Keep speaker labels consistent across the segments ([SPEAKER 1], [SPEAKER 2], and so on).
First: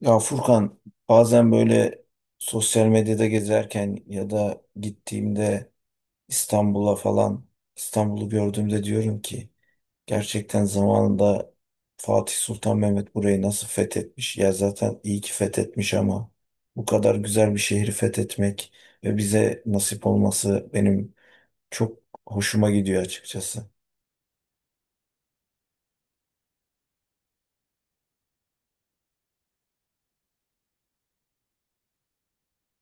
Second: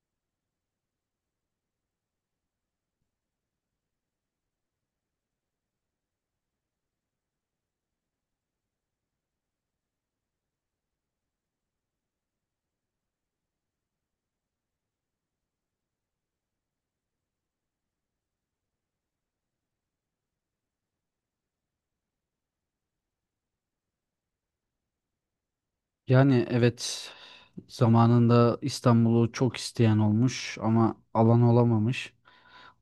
[SPEAKER 1] Ya Furkan, bazen böyle sosyal medyada gezerken ya da gittiğimde İstanbul'a falan, İstanbul'u gördüğümde diyorum ki gerçekten zamanında Fatih Sultan Mehmet burayı nasıl fethetmiş? Ya zaten iyi ki fethetmiş ama bu kadar güzel bir şehri fethetmek ve bize nasip olması benim çok hoşuma gidiyor açıkçası.
[SPEAKER 2] Yani evet zamanında İstanbul'u çok isteyen olmuş ama alan olamamış.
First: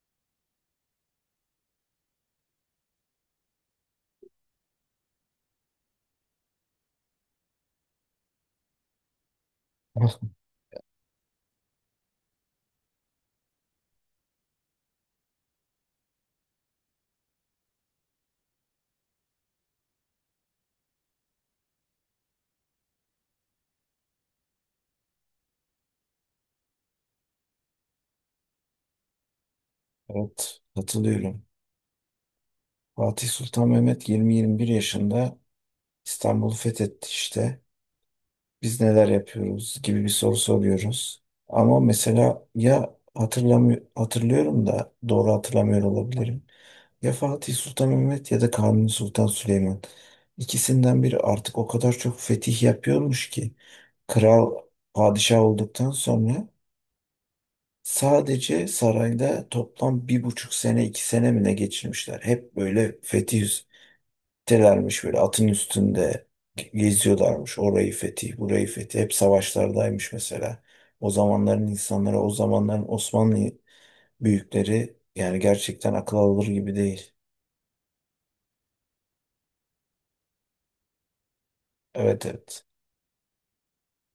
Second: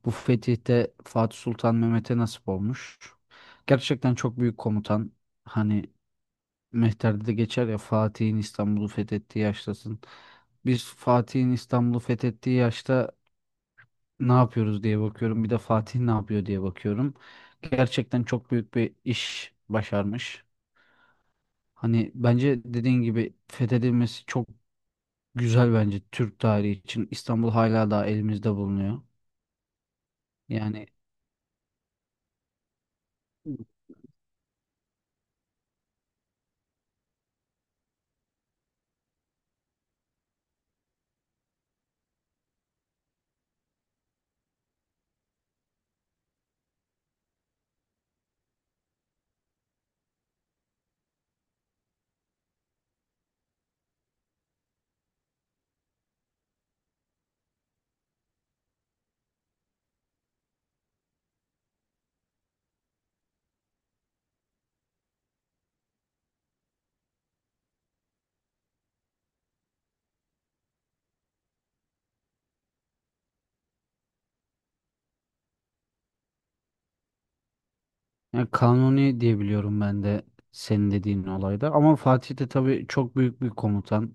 [SPEAKER 2] Bu fetihte Fatih Sultan Mehmet'e nasip olmuş. Gerçekten çok büyük komutan. Hani Mehter'de de geçer ya Fatih'in İstanbul'u fethettiği yaştasın. Biz Fatih'in İstanbul'u fethettiği yaşta ne yapıyoruz diye bakıyorum. Bir de Fatih ne yapıyor diye bakıyorum. Gerçekten çok büyük bir iş başarmış. Hani bence dediğin gibi fethedilmesi çok güzel bence Türk tarihi için. İstanbul hala daha elimizde bulunuyor.
[SPEAKER 1] Evet,
[SPEAKER 2] Yani,
[SPEAKER 1] katılıyorum. Fatih Sultan Mehmet 20-21 yaşında İstanbul'u fethetti işte. Biz neler yapıyoruz gibi bir soru soruyoruz. Ama mesela ya hatırlamıyor, hatırlıyorum da doğru hatırlamıyor olabilirim. Ya Fatih Sultan Mehmet ya da Kanuni Sultan Süleyman. İkisinden biri artık o kadar çok fetih yapıyormuş ki kral, padişah olduktan sonra sadece sarayda toplam bir buçuk sene, iki sene mi ne geçirmişler. Hep böyle fetih telermiş, böyle atın üstünde geziyorlarmış. Orayı fethi, burayı fethi. Hep savaşlardaymış mesela. O zamanların insanları, o zamanların Osmanlı büyükleri yani gerçekten akıl alır gibi değil.
[SPEAKER 2] yani, Kanuni diye biliyorum ben de senin dediğin olayda. Ama
[SPEAKER 1] Evet,
[SPEAKER 2] Fatih de
[SPEAKER 1] evet.
[SPEAKER 2] tabii çok büyük bir komutan.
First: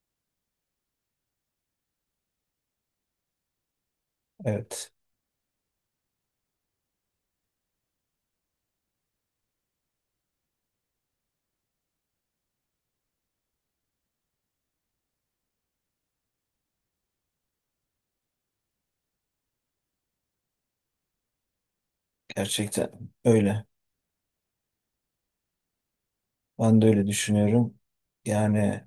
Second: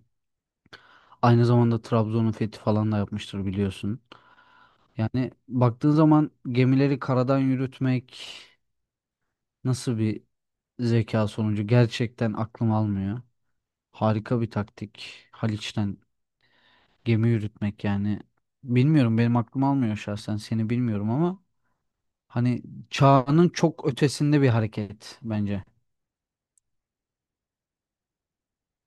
[SPEAKER 2] Aynı zamanda Trabzon'un fethi falan da yapmıştır biliyorsun.
[SPEAKER 1] Evet.
[SPEAKER 2] Yani baktığın zaman gemileri karadan yürütmek nasıl bir zeka sonucu gerçekten aklım almıyor. Harika bir taktik. Haliç'ten gemi yürütmek yani. Bilmiyorum benim aklım almıyor şahsen seni bilmiyorum ama hani
[SPEAKER 1] Gerçekten
[SPEAKER 2] çağının
[SPEAKER 1] öyle.
[SPEAKER 2] çok ötesinde bir hareket bence.
[SPEAKER 1] Ben de öyle düşünüyorum. Yani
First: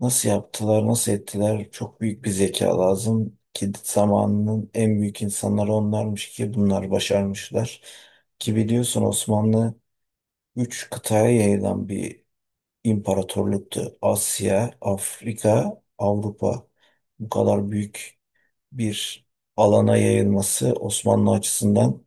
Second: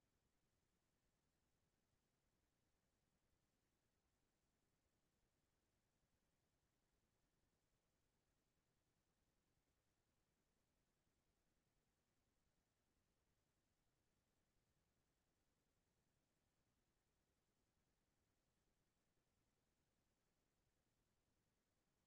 [SPEAKER 1] nasıl yaptılar, nasıl ettiler? Çok büyük bir zeka lazım ki zamanının en büyük insanları onlarmış ki bunlar başarmışlar. Ki biliyorsun Osmanlı üç kıtaya yayılan bir imparatorluktu. Asya, Afrika, Avrupa. Bu kadar büyük bir alana yayılması Osmanlı açısından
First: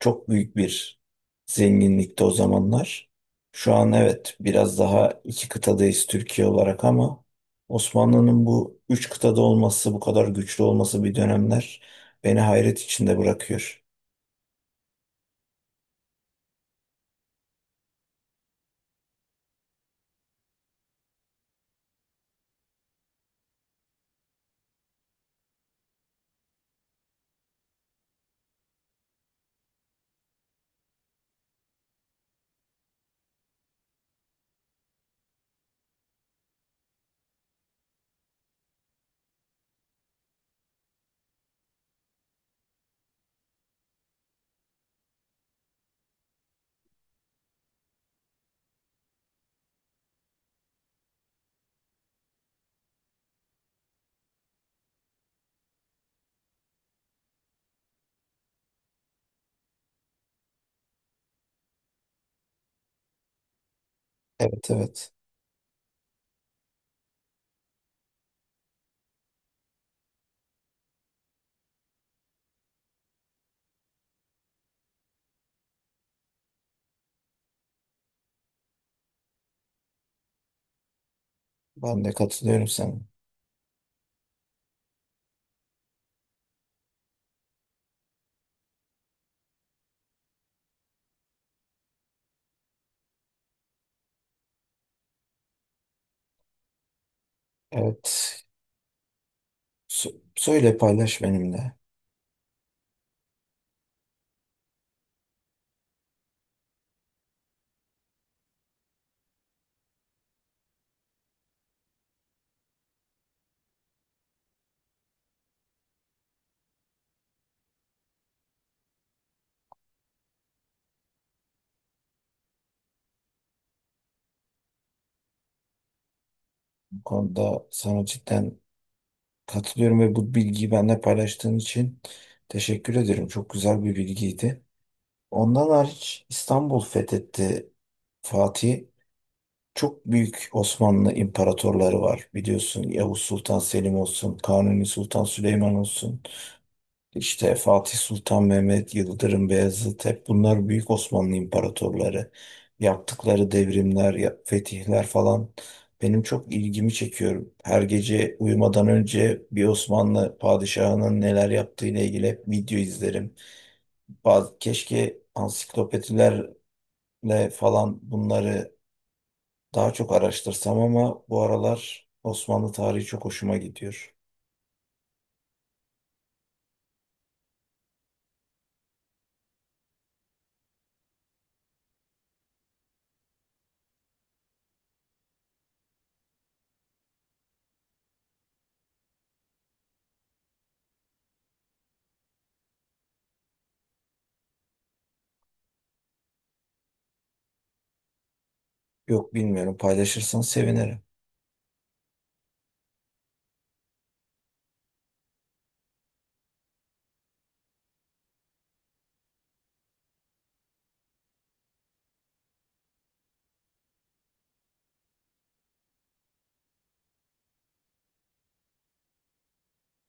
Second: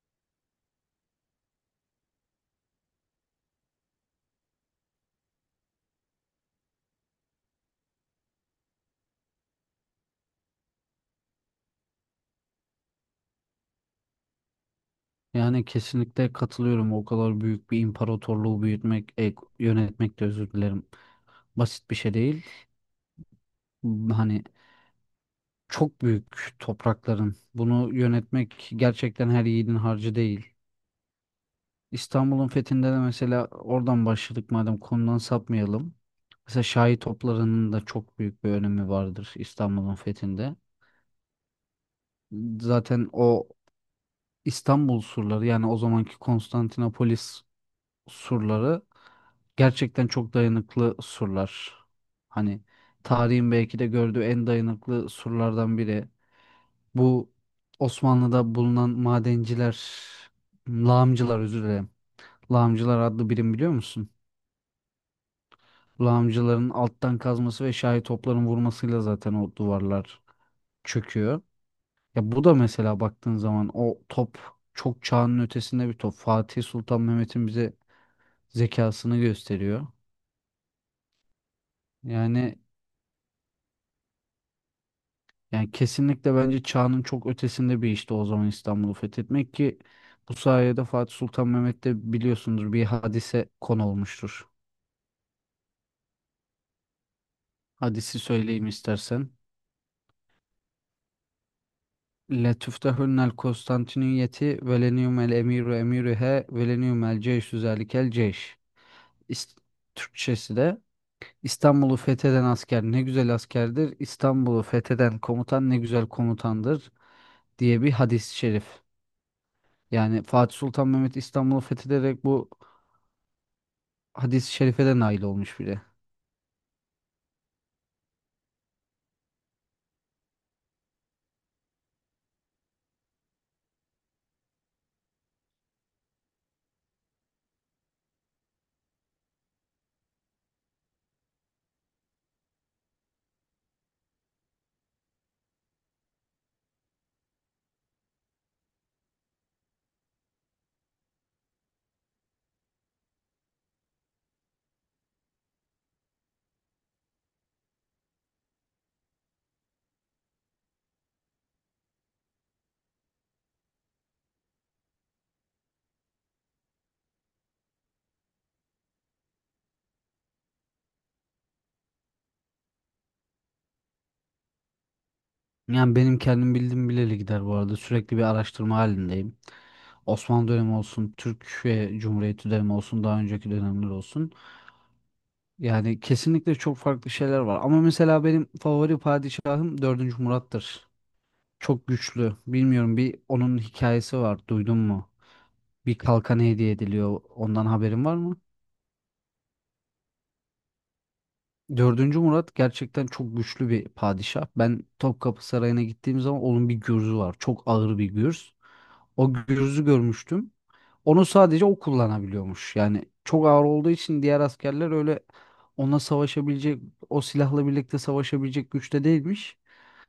[SPEAKER 1] çok büyük bir zenginlikti o zamanlar. Şu an evet biraz daha iki kıtadayız Türkiye olarak ama Osmanlı'nın bu üç kıtada olması, bu kadar güçlü olması bir dönemler beni hayret içinde bırakıyor.
[SPEAKER 2] Yani kesinlikle katılıyorum. O kadar büyük bir imparatorluğu büyütmek, yönetmek de özür dilerim. Basit bir şey değil. Hani çok büyük toprakların. Bunu yönetmek gerçekten her yiğidin harcı değil. İstanbul'un fethinde de mesela oradan başladık madem konudan sapmayalım. Mesela Şahi toplarının da çok büyük bir önemi vardır İstanbul'un fethinde. Zaten o İstanbul surları yani o zamanki Konstantinopolis surları gerçekten çok dayanıklı surlar. Hani tarihin belki de gördüğü en dayanıklı surlardan biri. Bu Osmanlı'da bulunan madenciler, lağımcılar özür dilerim. Lağımcılar adlı birim biliyor musun?
[SPEAKER 1] Evet, evet,
[SPEAKER 2] Lağımcıların alttan kazması ve şahi topların vurmasıyla zaten o duvarlar çöküyor. Ya bu da mesela baktığın zaman o top çok çağının ötesinde bir top. Fatih Sultan Mehmet'in bize zekasını gösteriyor.
[SPEAKER 1] ben de
[SPEAKER 2] Yani
[SPEAKER 1] katılıyorum sana.
[SPEAKER 2] Yani kesinlikle bence çağının çok ötesinde bir işti o zaman İstanbul'u fethetmek ki bu sayede Fatih Sultan Mehmet de biliyorsundur bir hadise konu olmuştur. Hadisi
[SPEAKER 1] Evet.
[SPEAKER 2] söyleyeyim istersen.
[SPEAKER 1] Söyle, paylaş benimle.
[SPEAKER 2] Letüftehunnel Konstantiniyeti velenium el emiru emiruhe velenium el ceyşü zelikel ceyş. İs- Türkçesi de İstanbul'u fetheden asker ne güzel askerdir, İstanbul'u fetheden komutan ne güzel komutandır diye bir hadis-i şerif. Yani Fatih Sultan Mehmet İstanbul'u fethederek bu hadis-i şerife de nail olmuş bile.
[SPEAKER 1] Bu konuda sana cidden katılıyorum ve bu bilgiyi benimle paylaştığın için teşekkür ederim. Çok güzel bir bilgiydi. Ondan hariç İstanbul fethetti Fatih. Çok büyük Osmanlı imparatorları var biliyorsun. Yavuz Sultan Selim olsun, Kanuni Sultan Süleyman olsun. İşte Fatih Sultan Mehmet, Yıldırım Beyazıt, hep bunlar büyük Osmanlı imparatorları. Yaptıkları devrimler, fetihler falan benim çok ilgimi çekiyor. Her gece uyumadan önce bir Osmanlı padişahının neler yaptığıyla ilgili hep video izlerim. Keşke ansiklopedilerle falan bunları daha çok araştırsam ama bu aralar Osmanlı tarihi çok hoşuma gidiyor.
[SPEAKER 2] Yani benim kendim bildiğim bileli gider bu arada. Sürekli bir araştırma halindeyim. Osmanlı dönemi olsun, Türkiye Cumhuriyeti dönemi olsun, daha önceki dönemler olsun. Yani kesinlikle çok farklı şeyler var. Ama mesela benim favori padişahım dördüncü Murat'tır. Çok güçlü. Bilmiyorum bir onun hikayesi var. Duydun mu? Bir kalkan hediye ediliyor. Ondan haberin var mı?
[SPEAKER 1] Yok, bilmiyorum, paylaşırsan sevinirim.
[SPEAKER 2] Dördüncü Murat gerçekten çok güçlü bir padişah. Ben Topkapı Sarayı'na gittiğim zaman onun bir gürzü var. Çok ağır bir gürz. O gürzü görmüştüm. Onu sadece o kullanabiliyormuş. Yani çok ağır olduğu için diğer askerler öyle ona savaşabilecek, o silahla birlikte savaşabilecek güçte değilmiş.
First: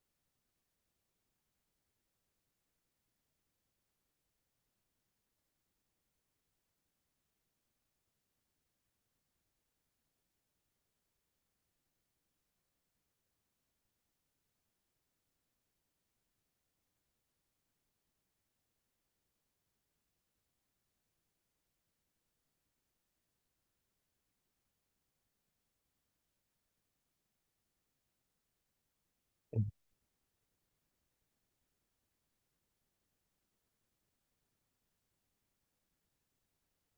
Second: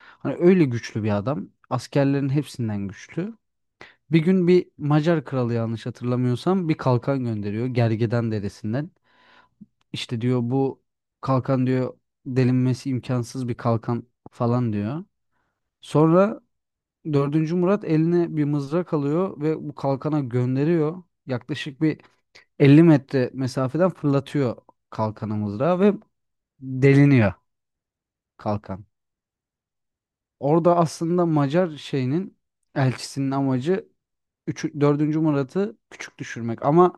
[SPEAKER 2] Hani öyle güçlü bir adam. Askerlerin hepsinden güçlü. Bir gün bir Macar kralı yanlış hatırlamıyorsam bir kalkan gönderiyor Gergedan deresinden. İşte diyor bu kalkan diyor delinmesi imkansız bir kalkan falan diyor. Sonra Dördüncü Murat eline bir mızrak alıyor ve bu kalkana gönderiyor. Yaklaşık bir 50 metre mesafeden fırlatıyor kalkanı mızrağı ve deliniyor kalkan. Orada aslında Macar şeyinin elçisinin amacı 3, 4. Murat'ı küçük düşürmek. Ama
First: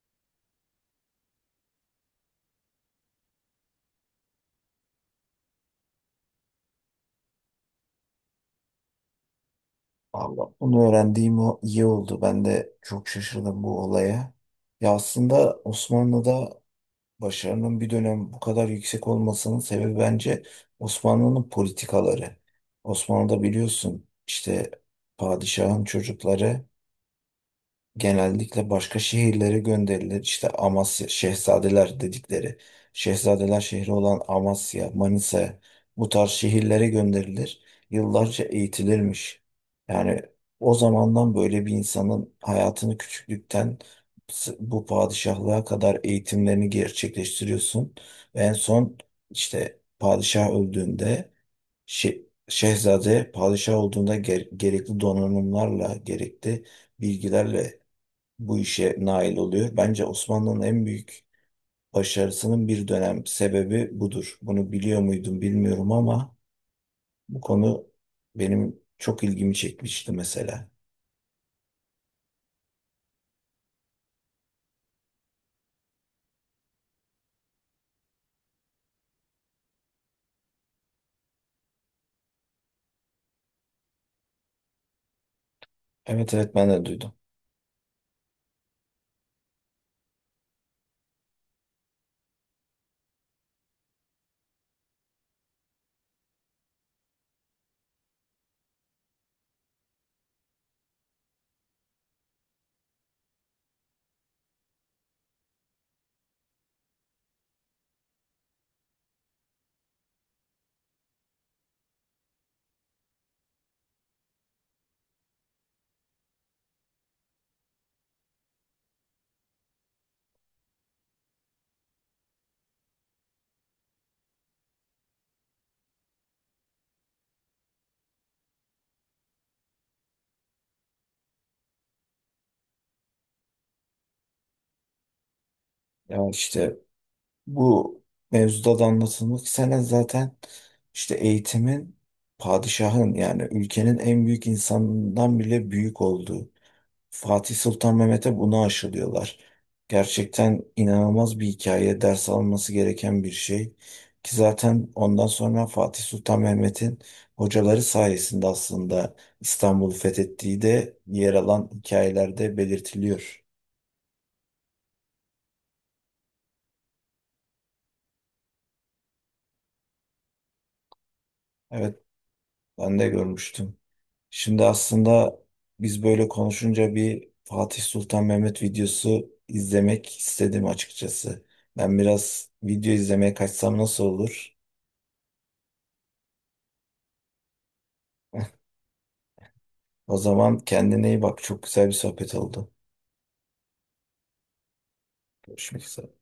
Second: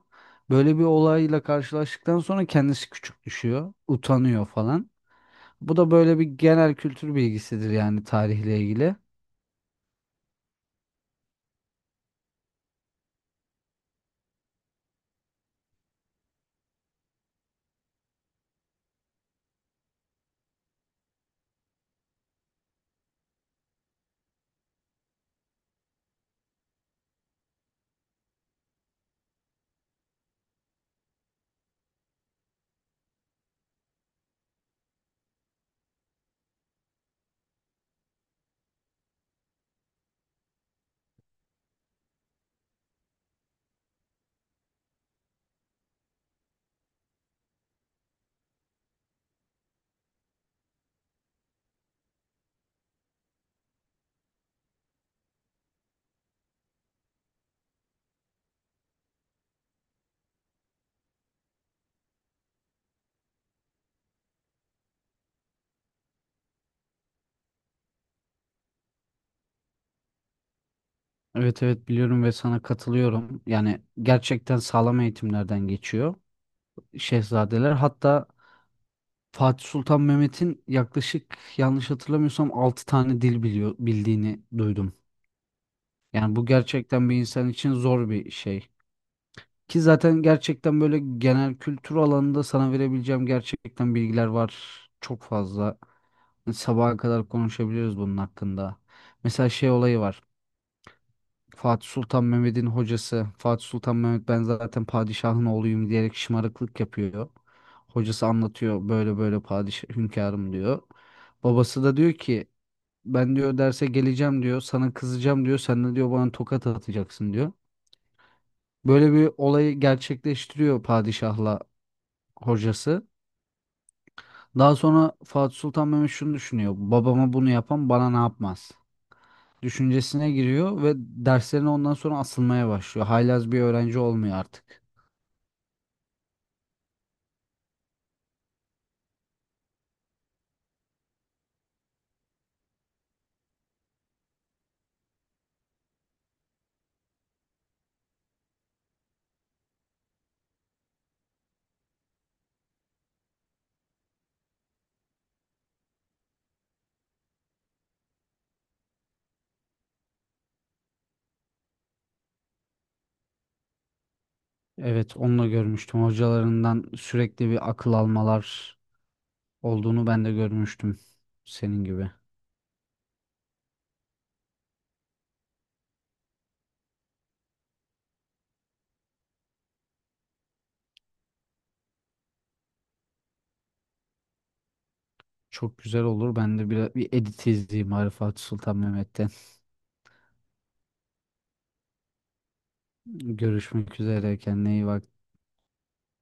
[SPEAKER 2] böyle bir olayla karşılaştıktan sonra kendisi küçük düşüyor, utanıyor falan. Bu da böyle bir genel kültür bilgisidir yani tarihle ilgili.
[SPEAKER 1] Allah, bunu öğrendiğim o iyi oldu. Ben de çok şaşırdım bu olaya. Ya aslında Osmanlı'da başarının bir dönem bu kadar yüksek olmasının sebebi bence Osmanlı'nın politikaları. Osmanlı'da biliyorsun işte padişahın çocukları genellikle başka şehirlere gönderilir. İşte Amasya, Şehzadeler dedikleri, Şehzadeler şehri olan Amasya, Manisa, bu tarz şehirlere gönderilir. Yıllarca eğitilirmiş. Yani o zamandan böyle bir insanın hayatını küçüklükten bu padişahlığa kadar eğitimlerini gerçekleştiriyorsun. Ve en son işte padişah öldüğünde Şehzade padişah olduğunda gerekli donanımlarla, gerekli bilgilerle bu işe nail oluyor. Bence Osmanlı'nın en büyük başarısının bir dönem sebebi budur. Bunu biliyor muydum bilmiyorum ama bu konu benim çok ilgimi çekmişti mesela.
[SPEAKER 2] Evet evet biliyorum ve sana katılıyorum. Yani gerçekten sağlam eğitimlerden geçiyor şehzadeler. Hatta Fatih Sultan Mehmet'in yaklaşık yanlış hatırlamıyorsam 6 tane dil biliyor bildiğini duydum.
[SPEAKER 1] Evet,
[SPEAKER 2] Yani bu
[SPEAKER 1] evet, ben de
[SPEAKER 2] gerçekten
[SPEAKER 1] duydum.
[SPEAKER 2] bir insan için zor bir şey. Ki zaten gerçekten böyle genel kültür alanında sana verebileceğim gerçekten bilgiler var çok fazla. Sabaha kadar konuşabiliriz bunun hakkında. Mesela şey olayı var. Fatih Sultan Mehmet'in hocası Fatih Sultan Mehmet ben zaten padişahın oğluyum diyerek şımarıklık yapıyor. Hocası anlatıyor böyle böyle padişah hünkârım diyor. Babası da diyor ki ben diyor derse geleceğim diyor sana kızacağım diyor sen de diyor bana tokat atacaksın diyor. Böyle bir olayı gerçekleştiriyor padişahla hocası. Daha sonra Fatih Sultan Mehmet şunu düşünüyor. Babama bunu yapan bana ne yapmaz düşüncesine giriyor ve derslerine ondan sonra asılmaya başlıyor. Haylaz bir öğrenci olmuyor artık.
[SPEAKER 1] Ya işte bu mevzuda da anlatılmak istenen zaten işte eğitimin padişahın, yani ülkenin en büyük insanından bile büyük olduğu. Fatih Sultan Mehmet'e bunu aşılıyorlar. Gerçekten inanılmaz bir hikaye, ders alınması gereken bir şey. Ki zaten ondan sonra Fatih Sultan Mehmet'in hocaları sayesinde aslında İstanbul'u fethettiği de yer alan hikayelerde belirtiliyor.
[SPEAKER 2] Evet, onu da görmüştüm. Hocalarından sürekli bir akıl almalar olduğunu ben de görmüştüm senin
[SPEAKER 1] Evet,
[SPEAKER 2] gibi.
[SPEAKER 1] ben de görmüştüm. Şimdi aslında biz böyle konuşunca bir Fatih Sultan Mehmet videosu izlemek istedim açıkçası. Ben biraz video izlemeye kaçsam nasıl olur?
[SPEAKER 2] Çok güzel olur. Ben de bir edit izleyeyim Arifat Sultan Mehmet'ten.
[SPEAKER 1] O zaman kendine iyi bak. Çok güzel bir sohbet oldu.
[SPEAKER 2] Görüşmek üzere. Kendine iyi bak.
[SPEAKER 1] Görüşmek üzere.